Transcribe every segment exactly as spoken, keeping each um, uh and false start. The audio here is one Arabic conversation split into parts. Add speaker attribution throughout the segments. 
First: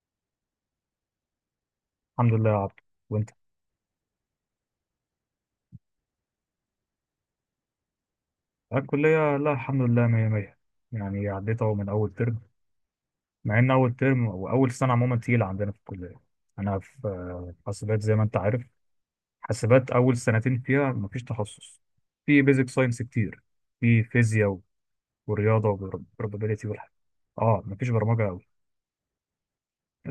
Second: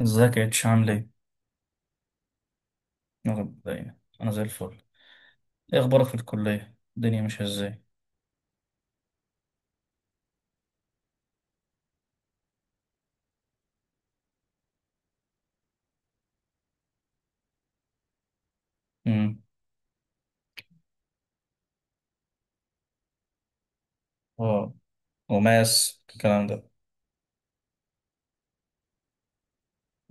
Speaker 1: ازيك يا اتش، عامل ايه؟
Speaker 2: الحمد لله يا عبد. وانت؟
Speaker 1: انا مبدئياً، أنا زي الفل. ايه اخبارك في الكلية؟ الدنيا ماشية ازاي؟
Speaker 2: الكلية، لا الحمد لله مية مية. يعني عديت اهو من أول ترم، مع إن أول ترم وأول سنة عموما تقيلة عندنا في الكلية. أنا في حاسبات زي ما أنت عارف.
Speaker 1: امم.
Speaker 2: حاسبات أول سنتين فيها مفيش تخصص. في بيزك ساينس كتير، في فيزياء
Speaker 1: اه.
Speaker 2: ورياضة
Speaker 1: وماس الكلام
Speaker 2: وبروبابيليتي
Speaker 1: ده.
Speaker 2: والحاجات. اه مفيش برمجة أوي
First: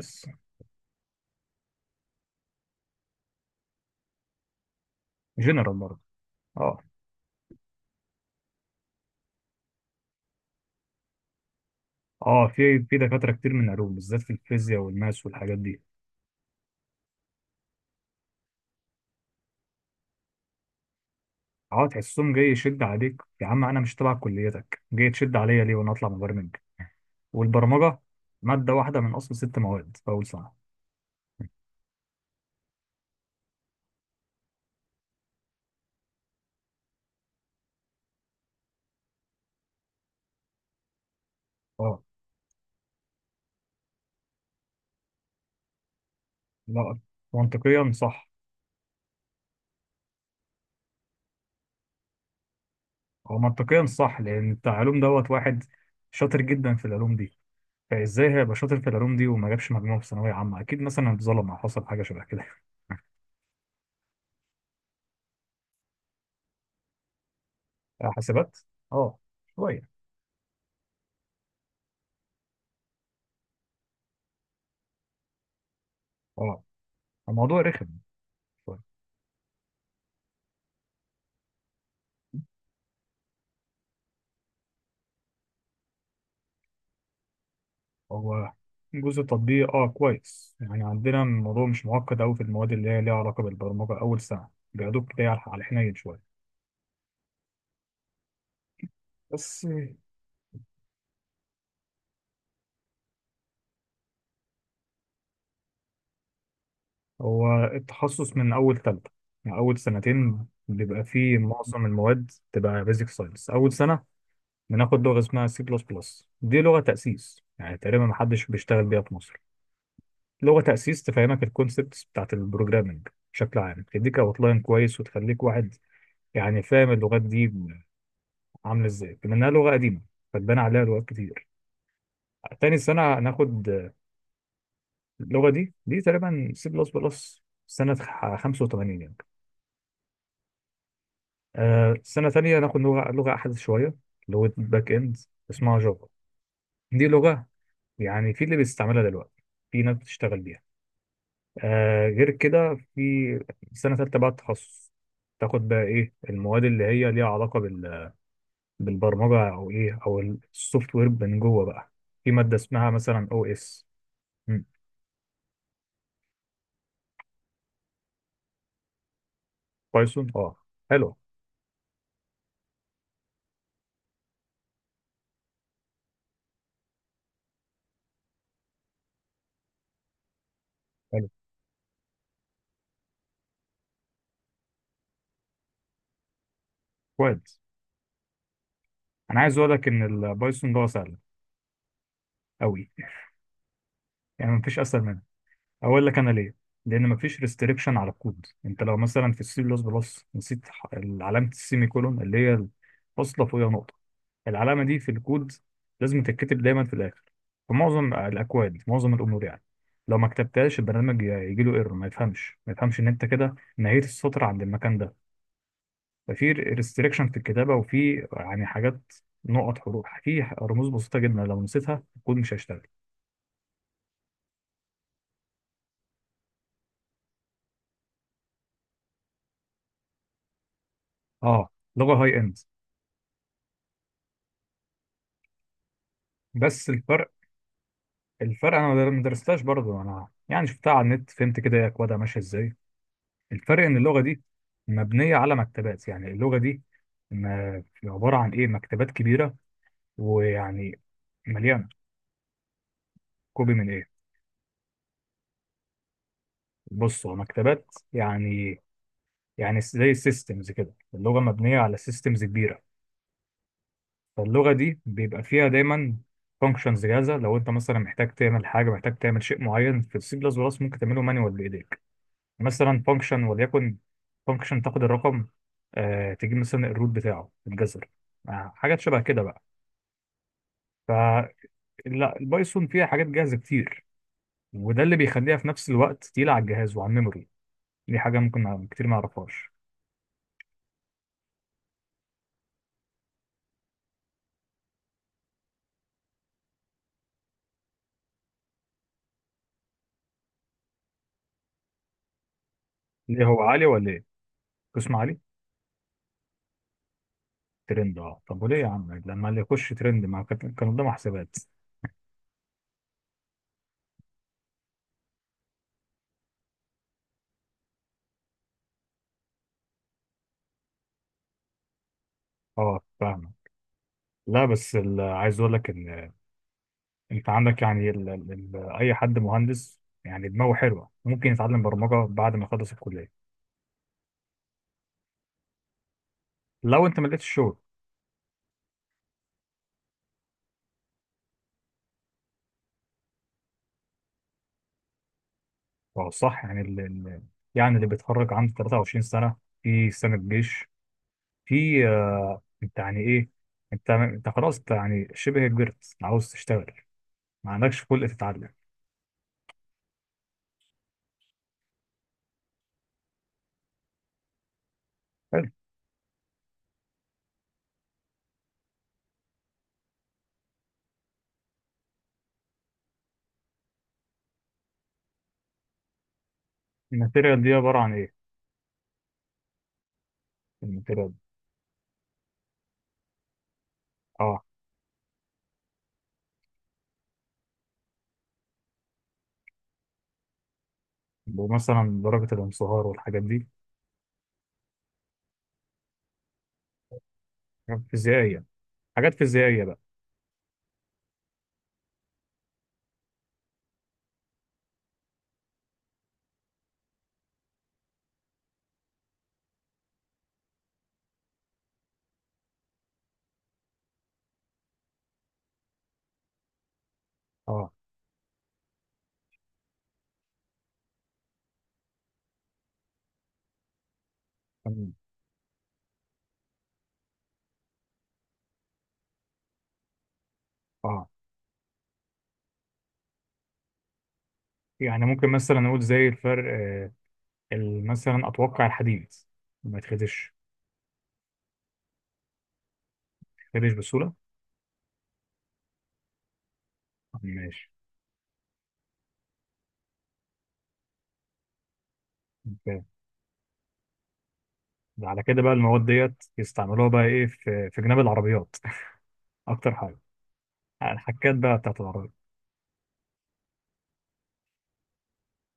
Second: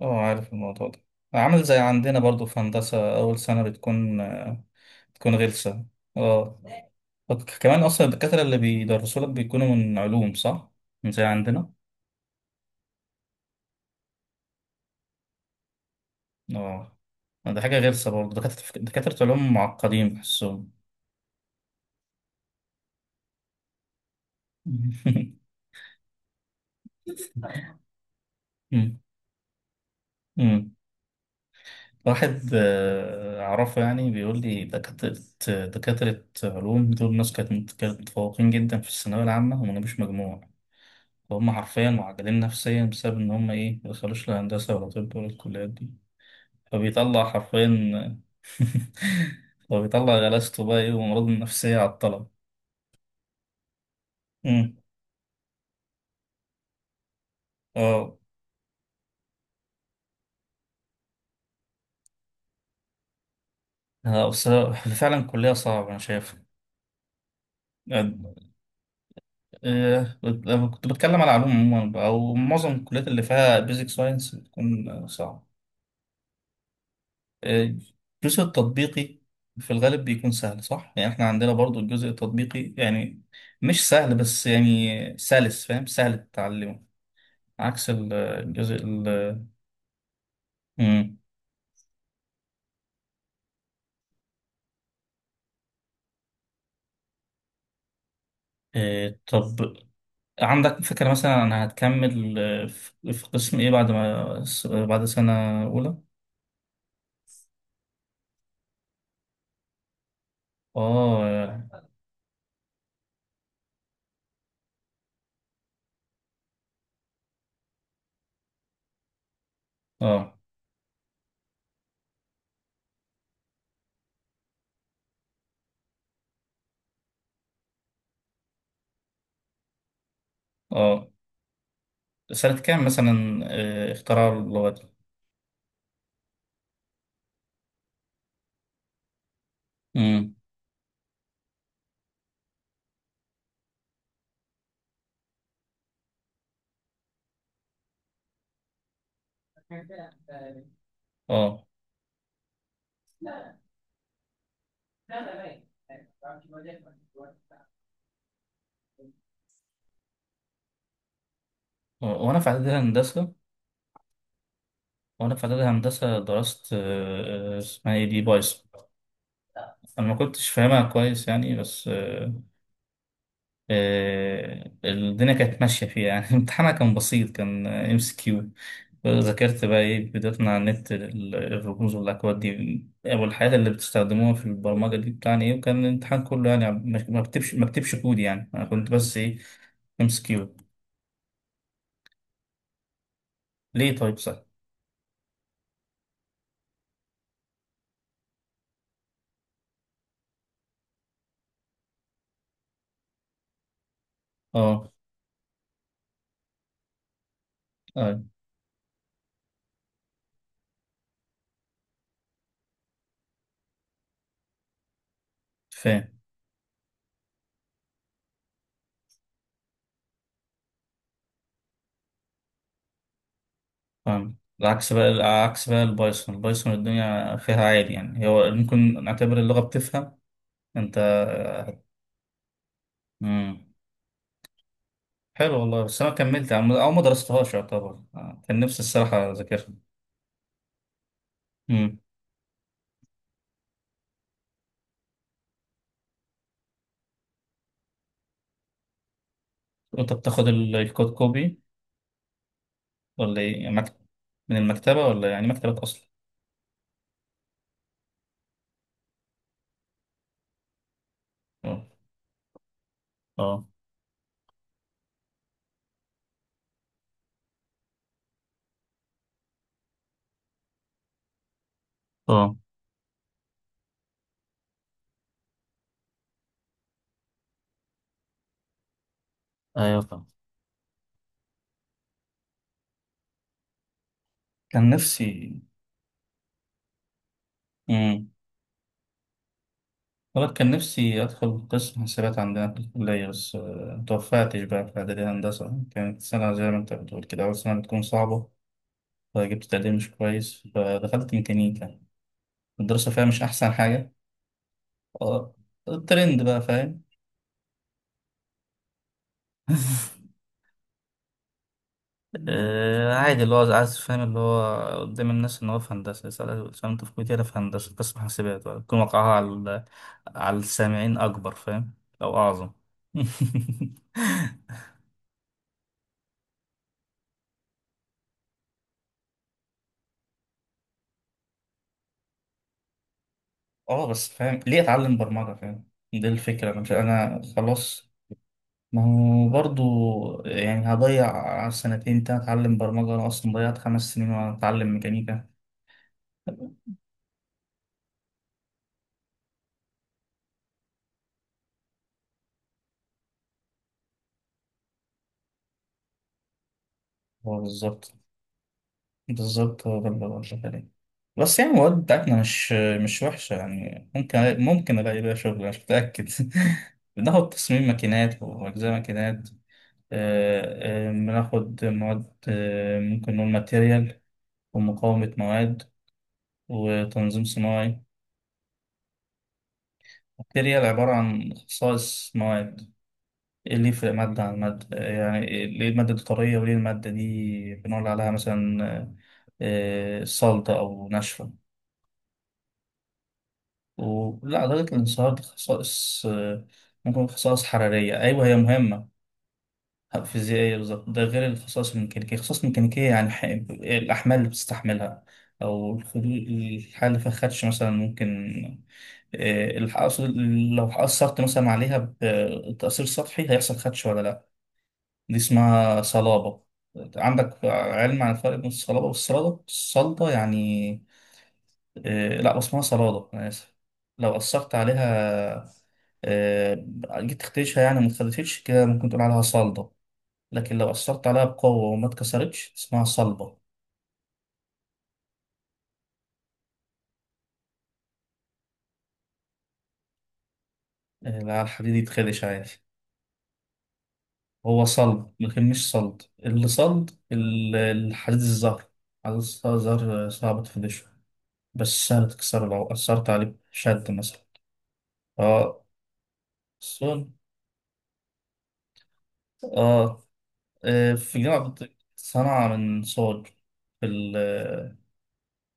Speaker 1: اه، عارف الموضوع ده. عامل زي عندنا برضو في هندسة، أول سنة بتكون آه، بتكون
Speaker 2: جنرال
Speaker 1: غلسة
Speaker 2: برضه.
Speaker 1: اه.
Speaker 2: اه.
Speaker 1: وك- كمان أصلا الدكاترة اللي بيدرسوا لك بيكونوا من علوم، صح؟ من زي عندنا؟
Speaker 2: اه في في دكاترة كتير من علوم، بالذات في الفيزياء والماس والحاجات دي.
Speaker 1: اه، ده حاجة غلسة برضو، دكاترة دكاترة علوم معقدين بحسهم.
Speaker 2: اه تحسهم جاي يشد عليك، يا عم انا مش تبع كليتك، جاي تشد عليا ليه وانا اطلع مبرمج. والبرمجة مادة واحدة من أصل ست مواد في أول سنة.
Speaker 1: امم. واحد آه، أعرفه، يعني بيقول لي دكاترة دكاترة علوم دول ناس كانت مت- كانت متفوقين جدا في الثانوية العامة وما جابوش مجموع، وهم حرفيا
Speaker 2: اه.
Speaker 1: معجلين نفسيا بسبب إن هم إيه ما دخلوش لا هندسة ولا طب ولا الكليات دي.
Speaker 2: لا،
Speaker 1: فبيطلع
Speaker 2: منطقيا
Speaker 1: حرفيا.
Speaker 2: صح.
Speaker 1: فبيطلع غلاسته بقى إيه، وأمراضه النفسية على الطلب.
Speaker 2: هو منطقيا صح لأن بتاع
Speaker 1: مم.
Speaker 2: علوم دوت واحد شاطر جدا في العلوم دي.
Speaker 1: اه.
Speaker 2: فإزاي هيبقى شاطر في العلوم دي وما جابش مجموع في ثانوية عامة؟ أكيد مثلا اتظلم أو حصل حاجة شبه كده.
Speaker 1: آه، بس فعلا الكلية صعبة أنا شايف.
Speaker 2: آه، حاسبات. اه، شوية.
Speaker 1: آه، لما كنت بتكلم على علوم عموما بقى، أو معظم الكليات اللي فيها بيزك ساينس بتكون صعبة.
Speaker 2: اه الموضوع رخم
Speaker 1: الجزء
Speaker 2: شوية.
Speaker 1: التطبيقي في الغالب بيكون سهل، صح؟ يعني احنا عندنا برضو الجزء التطبيقي، يعني مش سهل، بس يعني سلس، فاهم؟ سهل تتعلمه. عكس ال-
Speaker 2: هو
Speaker 1: الجزء
Speaker 2: جزء
Speaker 1: ال
Speaker 2: التطبيق اه كويس، يعني
Speaker 1: مم.
Speaker 2: عندنا الموضوع مش معقد أوي في المواد اللي هي ليها علاقة بالبرمجة أول سنة. بياخدوك كده على على الحنين شوية
Speaker 1: إيه، طب.
Speaker 2: بس.
Speaker 1: عندك فكرة مثلا أنا هتكمل آه، في في قسم إيه بعد ما س- بعد سنة أولى؟
Speaker 2: هو التخصص من أول تالتة، يعني أول سنتين بيبقى فيه
Speaker 1: آه
Speaker 2: معظم المواد تبقى بيزك ساينس. أول سنة بناخد لغة اسمها سي بلس بلس، دي لغة تأسيس يعني تقريبا محدش بيشتغل بيها في مصر.
Speaker 1: آه
Speaker 2: لغة تأسيس تفهمك الكونسبتس بتاعت البروجرامنج بشكل عام، تديك أوتلاين كويس وتخليك واحد يعني فاهم اللغات دي عاملة إزاي، بما إنها لغة قديمة فاتبنى عليها لغات
Speaker 1: آه
Speaker 2: كتير.
Speaker 1: سنة
Speaker 2: تاني
Speaker 1: كام
Speaker 2: سنة
Speaker 1: مثلا؟
Speaker 2: ناخد
Speaker 1: آه، اختراع اللغات؟
Speaker 2: اللغة دي، دي تقريبا سي بلس بلس سنة خمسة وتمانين.
Speaker 1: مم.
Speaker 2: آه، سنة تانية ناخد لغة لغة أحدث شوية، لغة باك إند اسمها جافا. دي لغة يعني في اللي بيستعملها دلوقتي، في ناس بتشتغل بيها.
Speaker 1: آه
Speaker 2: آه، غير كده في سنة تالتة بقى التخصص، تاخد بقى إيه المواد اللي هي ليها علاقة بال... بالبرمجة أو إيه، أو السوفت وير من جوه بقى.
Speaker 1: آه،
Speaker 2: في
Speaker 1: وأنا في
Speaker 2: مادة
Speaker 1: إعدادية
Speaker 2: اسمها مثلا
Speaker 1: هندسة.
Speaker 2: أو إس.
Speaker 1: وأنا في إعدادي هندسة درست آه، آه، اسمها إيه دي، بايثون. أنا ما
Speaker 2: بايثون
Speaker 1: كنتش
Speaker 2: أه.
Speaker 1: فاهمها
Speaker 2: حلو.
Speaker 1: كويس يعني بس آه، آه، الدنيا كانت ماشية فيها يعني. امتحانها كان بسيط، كان ام سي كيو. ذاكرت بقى إيه بدايتنا على النت،
Speaker 2: حلو.
Speaker 1: ال- الرموز والأكواد دي، أو الحاجات اللي بتستخدموها في البرمجة دي، بتاعني إيه. وكان الامتحان كله يعني ما ما بكتبش
Speaker 2: كويس.
Speaker 1: ما بكتبش كود، يعني أنا كنت بس إيه،
Speaker 2: أنا عايز أقول لك إن
Speaker 1: ام سي كيو.
Speaker 2: البايثون ده سهل أوي،
Speaker 1: ليه طيب، صح؟
Speaker 2: يعني مفيش أسهل. اقول لك انا ليه: لان مفيش ريستريكشن على الكود. انت لو مثلا في السي بلس بلس نسيت ح- علامه السيمي كولون، اللي هي فاصله فوقيها نقطه، العلامه
Speaker 1: أه.
Speaker 2: دي في الكود لازم تتكتب دايما في الاخر، في معظم
Speaker 1: أه.
Speaker 2: الاكواد في معظم الامور يعني. لو ما كتبتهاش البرنامج يجي له ايرور، ما يفهمش ما يفهمش ان انت كده نهيت السطر عند المكان ده.
Speaker 1: فاهم
Speaker 2: ففي ريستريكشن في الكتابه، وفي يعني حاجات، نقط حروف، في رموز بسيطه جدا لو نسيتها الكود مش هيشتغل.
Speaker 1: فاهم. العكس بقى العكس بقى، البايثون البايثون، الدنيا فيها عادي، يعني هو ممكن نعتبر اللغة بتفهم انت.
Speaker 2: اه، لغه هاي اند.
Speaker 1: مم. حلو والله، بس انا كملت عم- او
Speaker 2: بس
Speaker 1: ما
Speaker 2: الفرق،
Speaker 1: درستهاش يعتبر آه، كان
Speaker 2: الفرق
Speaker 1: نفسي
Speaker 2: انا ما
Speaker 1: الصراحة
Speaker 2: درستهاش
Speaker 1: اذاكرها.
Speaker 2: برضه، انا يعني شفتها على النت فهمت كده هي
Speaker 1: مم.
Speaker 2: اكوادها ماشيه ازاي. الفرق ان اللغه دي مبنيه على مكتبات. يعني اللغه دي ما عباره عن ايه، مكتبات كبيره
Speaker 1: وانت بتاخد ال-
Speaker 2: ويعني
Speaker 1: الكود كوبي،
Speaker 2: مليانه.
Speaker 1: ولا ايه؟ يعني
Speaker 2: كوبي من
Speaker 1: مكت...
Speaker 2: ايه؟
Speaker 1: من المكتبة، ولا يعني مكتبة اصلا؟
Speaker 2: بص، هو مكتبات يعني، يعني زي سيستمز كده، اللغه مبنيه
Speaker 1: اه.
Speaker 2: على سيستمز كبيره.
Speaker 1: اه.
Speaker 2: فاللغه دي بيبقى فيها دايما فانكشنز جاهزه. لو انت مثلا محتاج تعمل حاجه، محتاج تعمل شيء معين في السي بلس بلس، ممكن تعمله مانوال بايديك.
Speaker 1: اه.
Speaker 2: مثلا فانكشن، وليكن فانكشن تاخد الرقم آه تجيب مثلا الروت بتاعه، تتجذر، آه حاجات شبه كده بقى.
Speaker 1: ايوه فاهم.
Speaker 2: فلا، البايثون فيها حاجات جاهزه كتير،
Speaker 1: كان
Speaker 2: وده اللي
Speaker 1: نفسي.
Speaker 2: بيخليها في نفس الوقت تقيله على الجهاز وعلى الميموري. دي
Speaker 1: مم.
Speaker 2: حاجه ممكن كتير ما يعرفهاش.
Speaker 1: والله كان نفسي أدخل قسم حسابات عندنا في الكلية، بس آه، متوفقتش بقى. في إعدادي هندسة كانت سنة، زي ما أنت بتقول كده، أول سنة بتكون صعبة، فجبت تقدير مش كويس، فدخلت ميكانيكا. الدراسة فيها مش
Speaker 2: ليه، هو
Speaker 1: أحسن
Speaker 2: عالي ولا
Speaker 1: حاجة.
Speaker 2: ايه؟ قسم عالي؟
Speaker 1: آه، الترند بقى، فاهم.
Speaker 2: ترند، اه. طب وليه يا عم لما اللي يخش ترند ما كان كان قدامه حسابات؟
Speaker 1: آه، عادي اللي هو عايز، فاهم؟ اللي هو قدام الناس إن هو في هندسة، يسأل يسأل أنت في كلية إيه؟ أنا في هندسة قسم حسابات، يكون وقعها على على السامعين أكبر، فاهم؟ أو أعظم.
Speaker 2: اه، فاهمه. لا بس ال- عايز اقول لك ان انت عندك يعني ال ال ال اي حد مهندس يعني دماغه حلوه ممكن يتعلم برمجه بعد ما يخلص الكليه،
Speaker 1: اه بس فاهم، ليه اتعلم برمجة؟ فاهم دي الفكرة، مش
Speaker 2: لو انت ما
Speaker 1: انا
Speaker 2: لقيتش شغل.
Speaker 1: خلاص. ما هو برضو يعني هضيع سنتين تاني اتعلم برمجة؟ انا اصلا ضيعت خمس سنين وانا اتعلم ميكانيكا.
Speaker 2: فهو صح يعني ال- ال- يعني اللي بيتخرج عنده تلاته وعشرين سنه، في سنه جيش، في آه انت يعني ايه، انت انت خلاص انت يعني شبه كبرت، عاوز تشتغل،
Speaker 1: هو
Speaker 2: ما عندكش
Speaker 1: بالظبط.
Speaker 2: خلق تتعلم.
Speaker 1: بالظبط هو ده اللي بقول عليه. بس يعني المواد بتاعتنا مش مش وحشة، يعني ممكن ممكن ألاقي بيها شغل، أنا
Speaker 2: حلو.
Speaker 1: مش متأكد. بناخد تصميم ماكينات، وأجزاء ماكينات، آه، آه، بناخد مواد آه، ممكن نقول ماتيريال، ومقاومة مواد، وتنظيم
Speaker 2: الماتيريال دي عباره
Speaker 1: صناعي.
Speaker 2: عن ايه؟
Speaker 1: البكتيريا عبارة
Speaker 2: الماتيريال.
Speaker 1: عن خصائص مواد. إيه اللي يفرق مادة عن
Speaker 2: اه
Speaker 1: مادة، يعني إيه- ليه المادة دي طرية، وليه المادة دي بنقول عليها مثلا آه، آه، صلدة أو ناشفة؟
Speaker 2: مثلا درجه الانصهار والحاجات دي.
Speaker 1: ولا درجة الانصهار دي خصائص آه، ممكن خصائص
Speaker 2: حاجات
Speaker 1: حرارية، أيوة هي
Speaker 2: فيزيائيه،
Speaker 1: مهمة.
Speaker 2: حاجات فيزيائيه بقى.
Speaker 1: فيزيائية بالظبط. ده غير الخصائص الميكانيكية. الخصائص الميكانيكية يعني ح- الأحمال اللي بتستحملها، أو الخلو- الحالة اللي فيها خدش مثلا، ممكن آه، الحقص، لو حقصرت مثلا عليها بتأثير سطحي هيحصل خدش ولا لا. دي اسمها صلابة. عندك
Speaker 2: اه.
Speaker 1: علم عن الفرق بين الصلابة والصلادة؟ الصلدة يعني آه، لا، اسمها صلادة، أنا آسف. لو أثرت
Speaker 2: تمام.
Speaker 1: عليها آه، جيت تخدشها يعني ما اتخدشتش كده، ممكن تقول عليها صلدة. لكن لو أثرت
Speaker 2: اه
Speaker 1: عليها بقوة وما اتكسرتش اسمها صلبة.
Speaker 2: يعني ممكن مثلا نقول زي الفرق آه ال- مثلا اتوقع الحديد ما يتخدش.
Speaker 1: آه، لا، الحديد يتخدش عادي.
Speaker 2: يتخدش بسهوله.
Speaker 1: هو صلب لكن مش صلد. اللي صلد ال-
Speaker 2: ماشي.
Speaker 1: الحديد الزهر. حديد الزهر، زهر صعب تفنشه، بس سهل تكسره لو أثرت عليه بشد مثلا.
Speaker 2: على كده بقى
Speaker 1: اه،
Speaker 2: المواد ديت يستعملوها بقى
Speaker 1: صلد.
Speaker 2: ايه في في جناب العربيات؟ اكتر حاجه
Speaker 1: اه. آه، في
Speaker 2: الحكات
Speaker 1: جامعة
Speaker 2: بقى
Speaker 1: بت-
Speaker 2: بتاعت العربيات.
Speaker 1: صنعة من صلد. في ال-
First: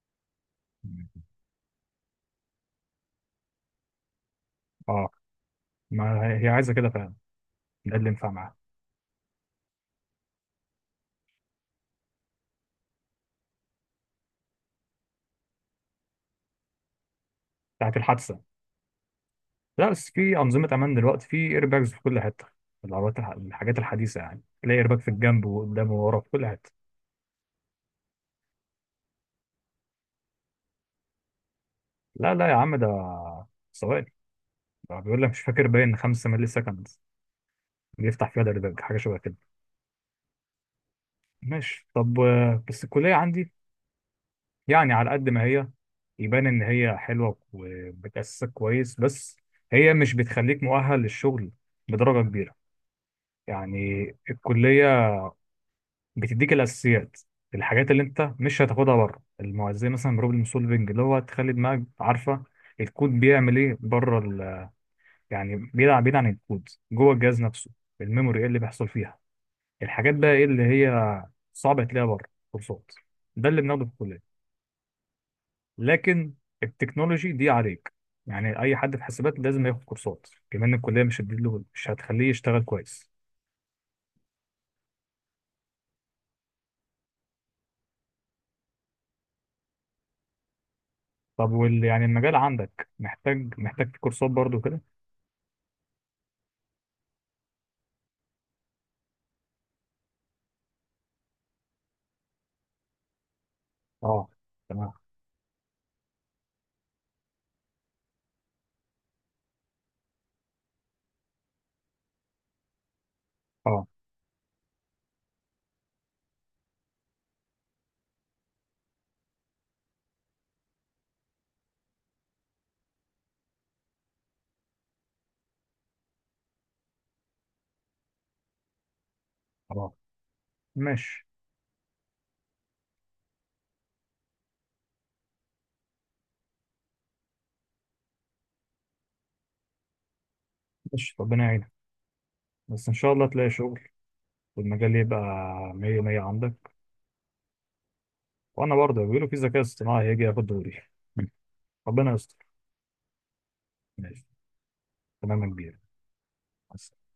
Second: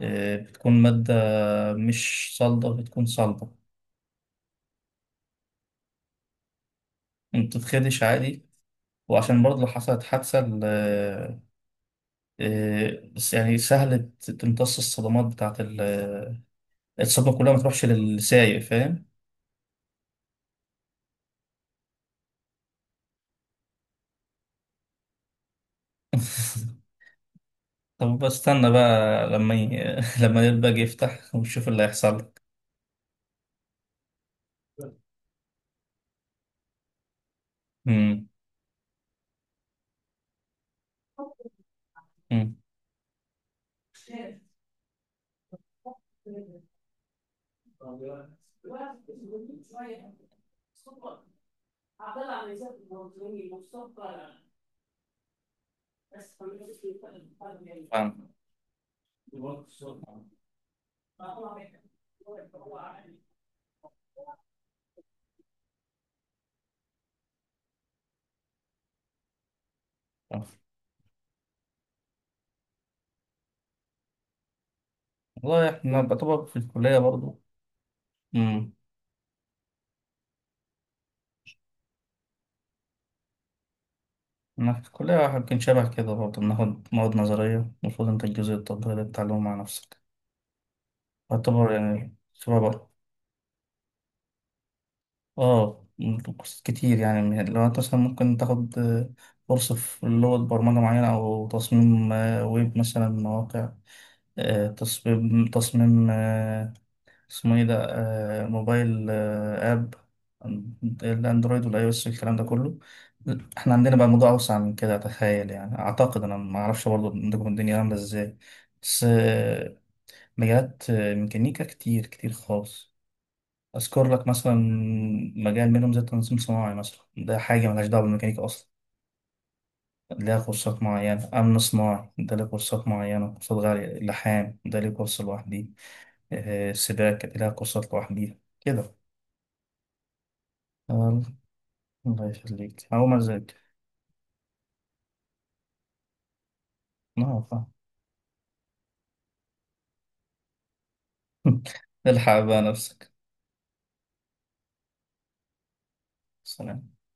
Speaker 1: آه، بتكون مادة مش صلدة، بتكون صلبة.
Speaker 2: اه، ما هي هي عايزه كده فعلا،
Speaker 1: ما
Speaker 2: ده
Speaker 1: بتتخدش
Speaker 2: اللي ينفع
Speaker 1: عادي.
Speaker 2: معاها.
Speaker 1: وعشان برضه لو حصلت حادثة ال- آه، آه، بس يعني سهل ت- تمتص الصدمات، بتاعت ال- آه، الصدمة كلها ما تروحش
Speaker 2: بتاعت الحادثه،
Speaker 1: للسايق، فاهم.
Speaker 2: لا بس في انظمه امان دلوقتي، في ايرباجز في كل حته، في العربيات الح- الحاجات الحديثه، يعني تلاقي ايرباج في الجنب وقدام وورا في كل حته.
Speaker 1: طب بستنى بقى لما ي... لما الباج يفتح ونشوف اللي هيحصل
Speaker 2: لا
Speaker 1: لك.
Speaker 2: لا يا عم، ده ثواني، ده بيقول لك مش فاكر، باين خمسة مللي سكند
Speaker 1: امم.
Speaker 2: بيفتح فيها الإيرباج، حاجه شبه كده. ماشي. طب
Speaker 1: امم.
Speaker 2: آه، بس الكليه عندي يعني على قد ما هي يبان ان هي حلوه وبتاسسك كويس، بس هي مش بتخليك مؤهل للشغل بدرجه كبيره. يعني الكليه بتديك الاساسيات، الحاجات اللي
Speaker 1: فاهم
Speaker 2: انت مش هتاخدها بره المو- زي مثلا بروبلم سولفنج، اللي هو تخلي دماغك عارفه الكود بيعمل ايه بره ال... يعني بيلعب بعيد عن الكود، جوه الجهاز نفسه، الميموري ايه اللي بيحصل فيها، الحاجات بقى
Speaker 1: فاهم.
Speaker 2: ايه اللي هي صعبه تلاقيها بره كورسات. ده اللي بناخده في الكليه.
Speaker 1: والله احنا
Speaker 2: لكن
Speaker 1: بطبق في الكلية
Speaker 2: التكنولوجي
Speaker 1: برضو.
Speaker 2: دي عليك، يعني
Speaker 1: امم.
Speaker 2: اي حد في حسابات لازم ياخد كورسات كمان، الكليه مش هتديله، مش هتخليه يشتغل كويس.
Speaker 1: انا في الكلية يمكن شبه كده برضو، بناخد مواد نظرية. المفروض انت الجزء التطبيقي ده بتتعلمه مع نفسك،
Speaker 2: طب
Speaker 1: يعتبر
Speaker 2: وال يعني
Speaker 1: يعني
Speaker 2: المجال
Speaker 1: شبه
Speaker 2: عندك
Speaker 1: برضو.
Speaker 2: محتاج محتاج في كورسات برضو كده؟
Speaker 1: اه، كورسات كتير، يعني من لو انت مثلا ممكن تاخد آه، كورس في لغة برمجة معينة، أو تصميم آه، ويب مثلا، مواقع،
Speaker 2: اه
Speaker 1: آه،
Speaker 2: تمام.
Speaker 1: تصميم تصميم آه، اسمه ايه ده، آه، موبايل آه، اب، الاندرويد والاي او اس والكلام ده كله. احنا
Speaker 2: اه.
Speaker 1: عندنا بقى موضوع اوسع من كده، اتخيل، يعني اعتقد. انا ما اعرفش برضه عندكم الدنيا عامله ازاي، بس آه، مجالات آه، ميكانيكا كتير كتير خالص. اذكر لك مثلا مجال منهم زي التنظيم صناعي مثلا، ده حاجه ملهاش دعوه بالميكانيكا اصلا،
Speaker 2: اه.
Speaker 1: ليها كورسات
Speaker 2: ماشي.
Speaker 1: معينة. أمن صناعي ده ليه كورسات معينة، كورسات غالية. لحام ده ليه كورس لوحده. آه، السباق كانت لها قصص لوحديها كده.
Speaker 2: ماشي
Speaker 1: يلا،
Speaker 2: ربنا يعينك.
Speaker 1: الله يخليك،
Speaker 2: بس ان شاء
Speaker 1: هقوم
Speaker 2: الله تلاقي
Speaker 1: أذاكر.
Speaker 2: شغل والمجال يبقى مية مية عندك.
Speaker 1: نعم فاهم.
Speaker 2: وانا برضه بيقولوا في ذكاء اصطناعي هيجي ياخد دوري. ربنا يستر.
Speaker 1: الحق بقى نفسك.
Speaker 2: ماشي. تمام يا كبير.
Speaker 1: سلام.
Speaker 2: مع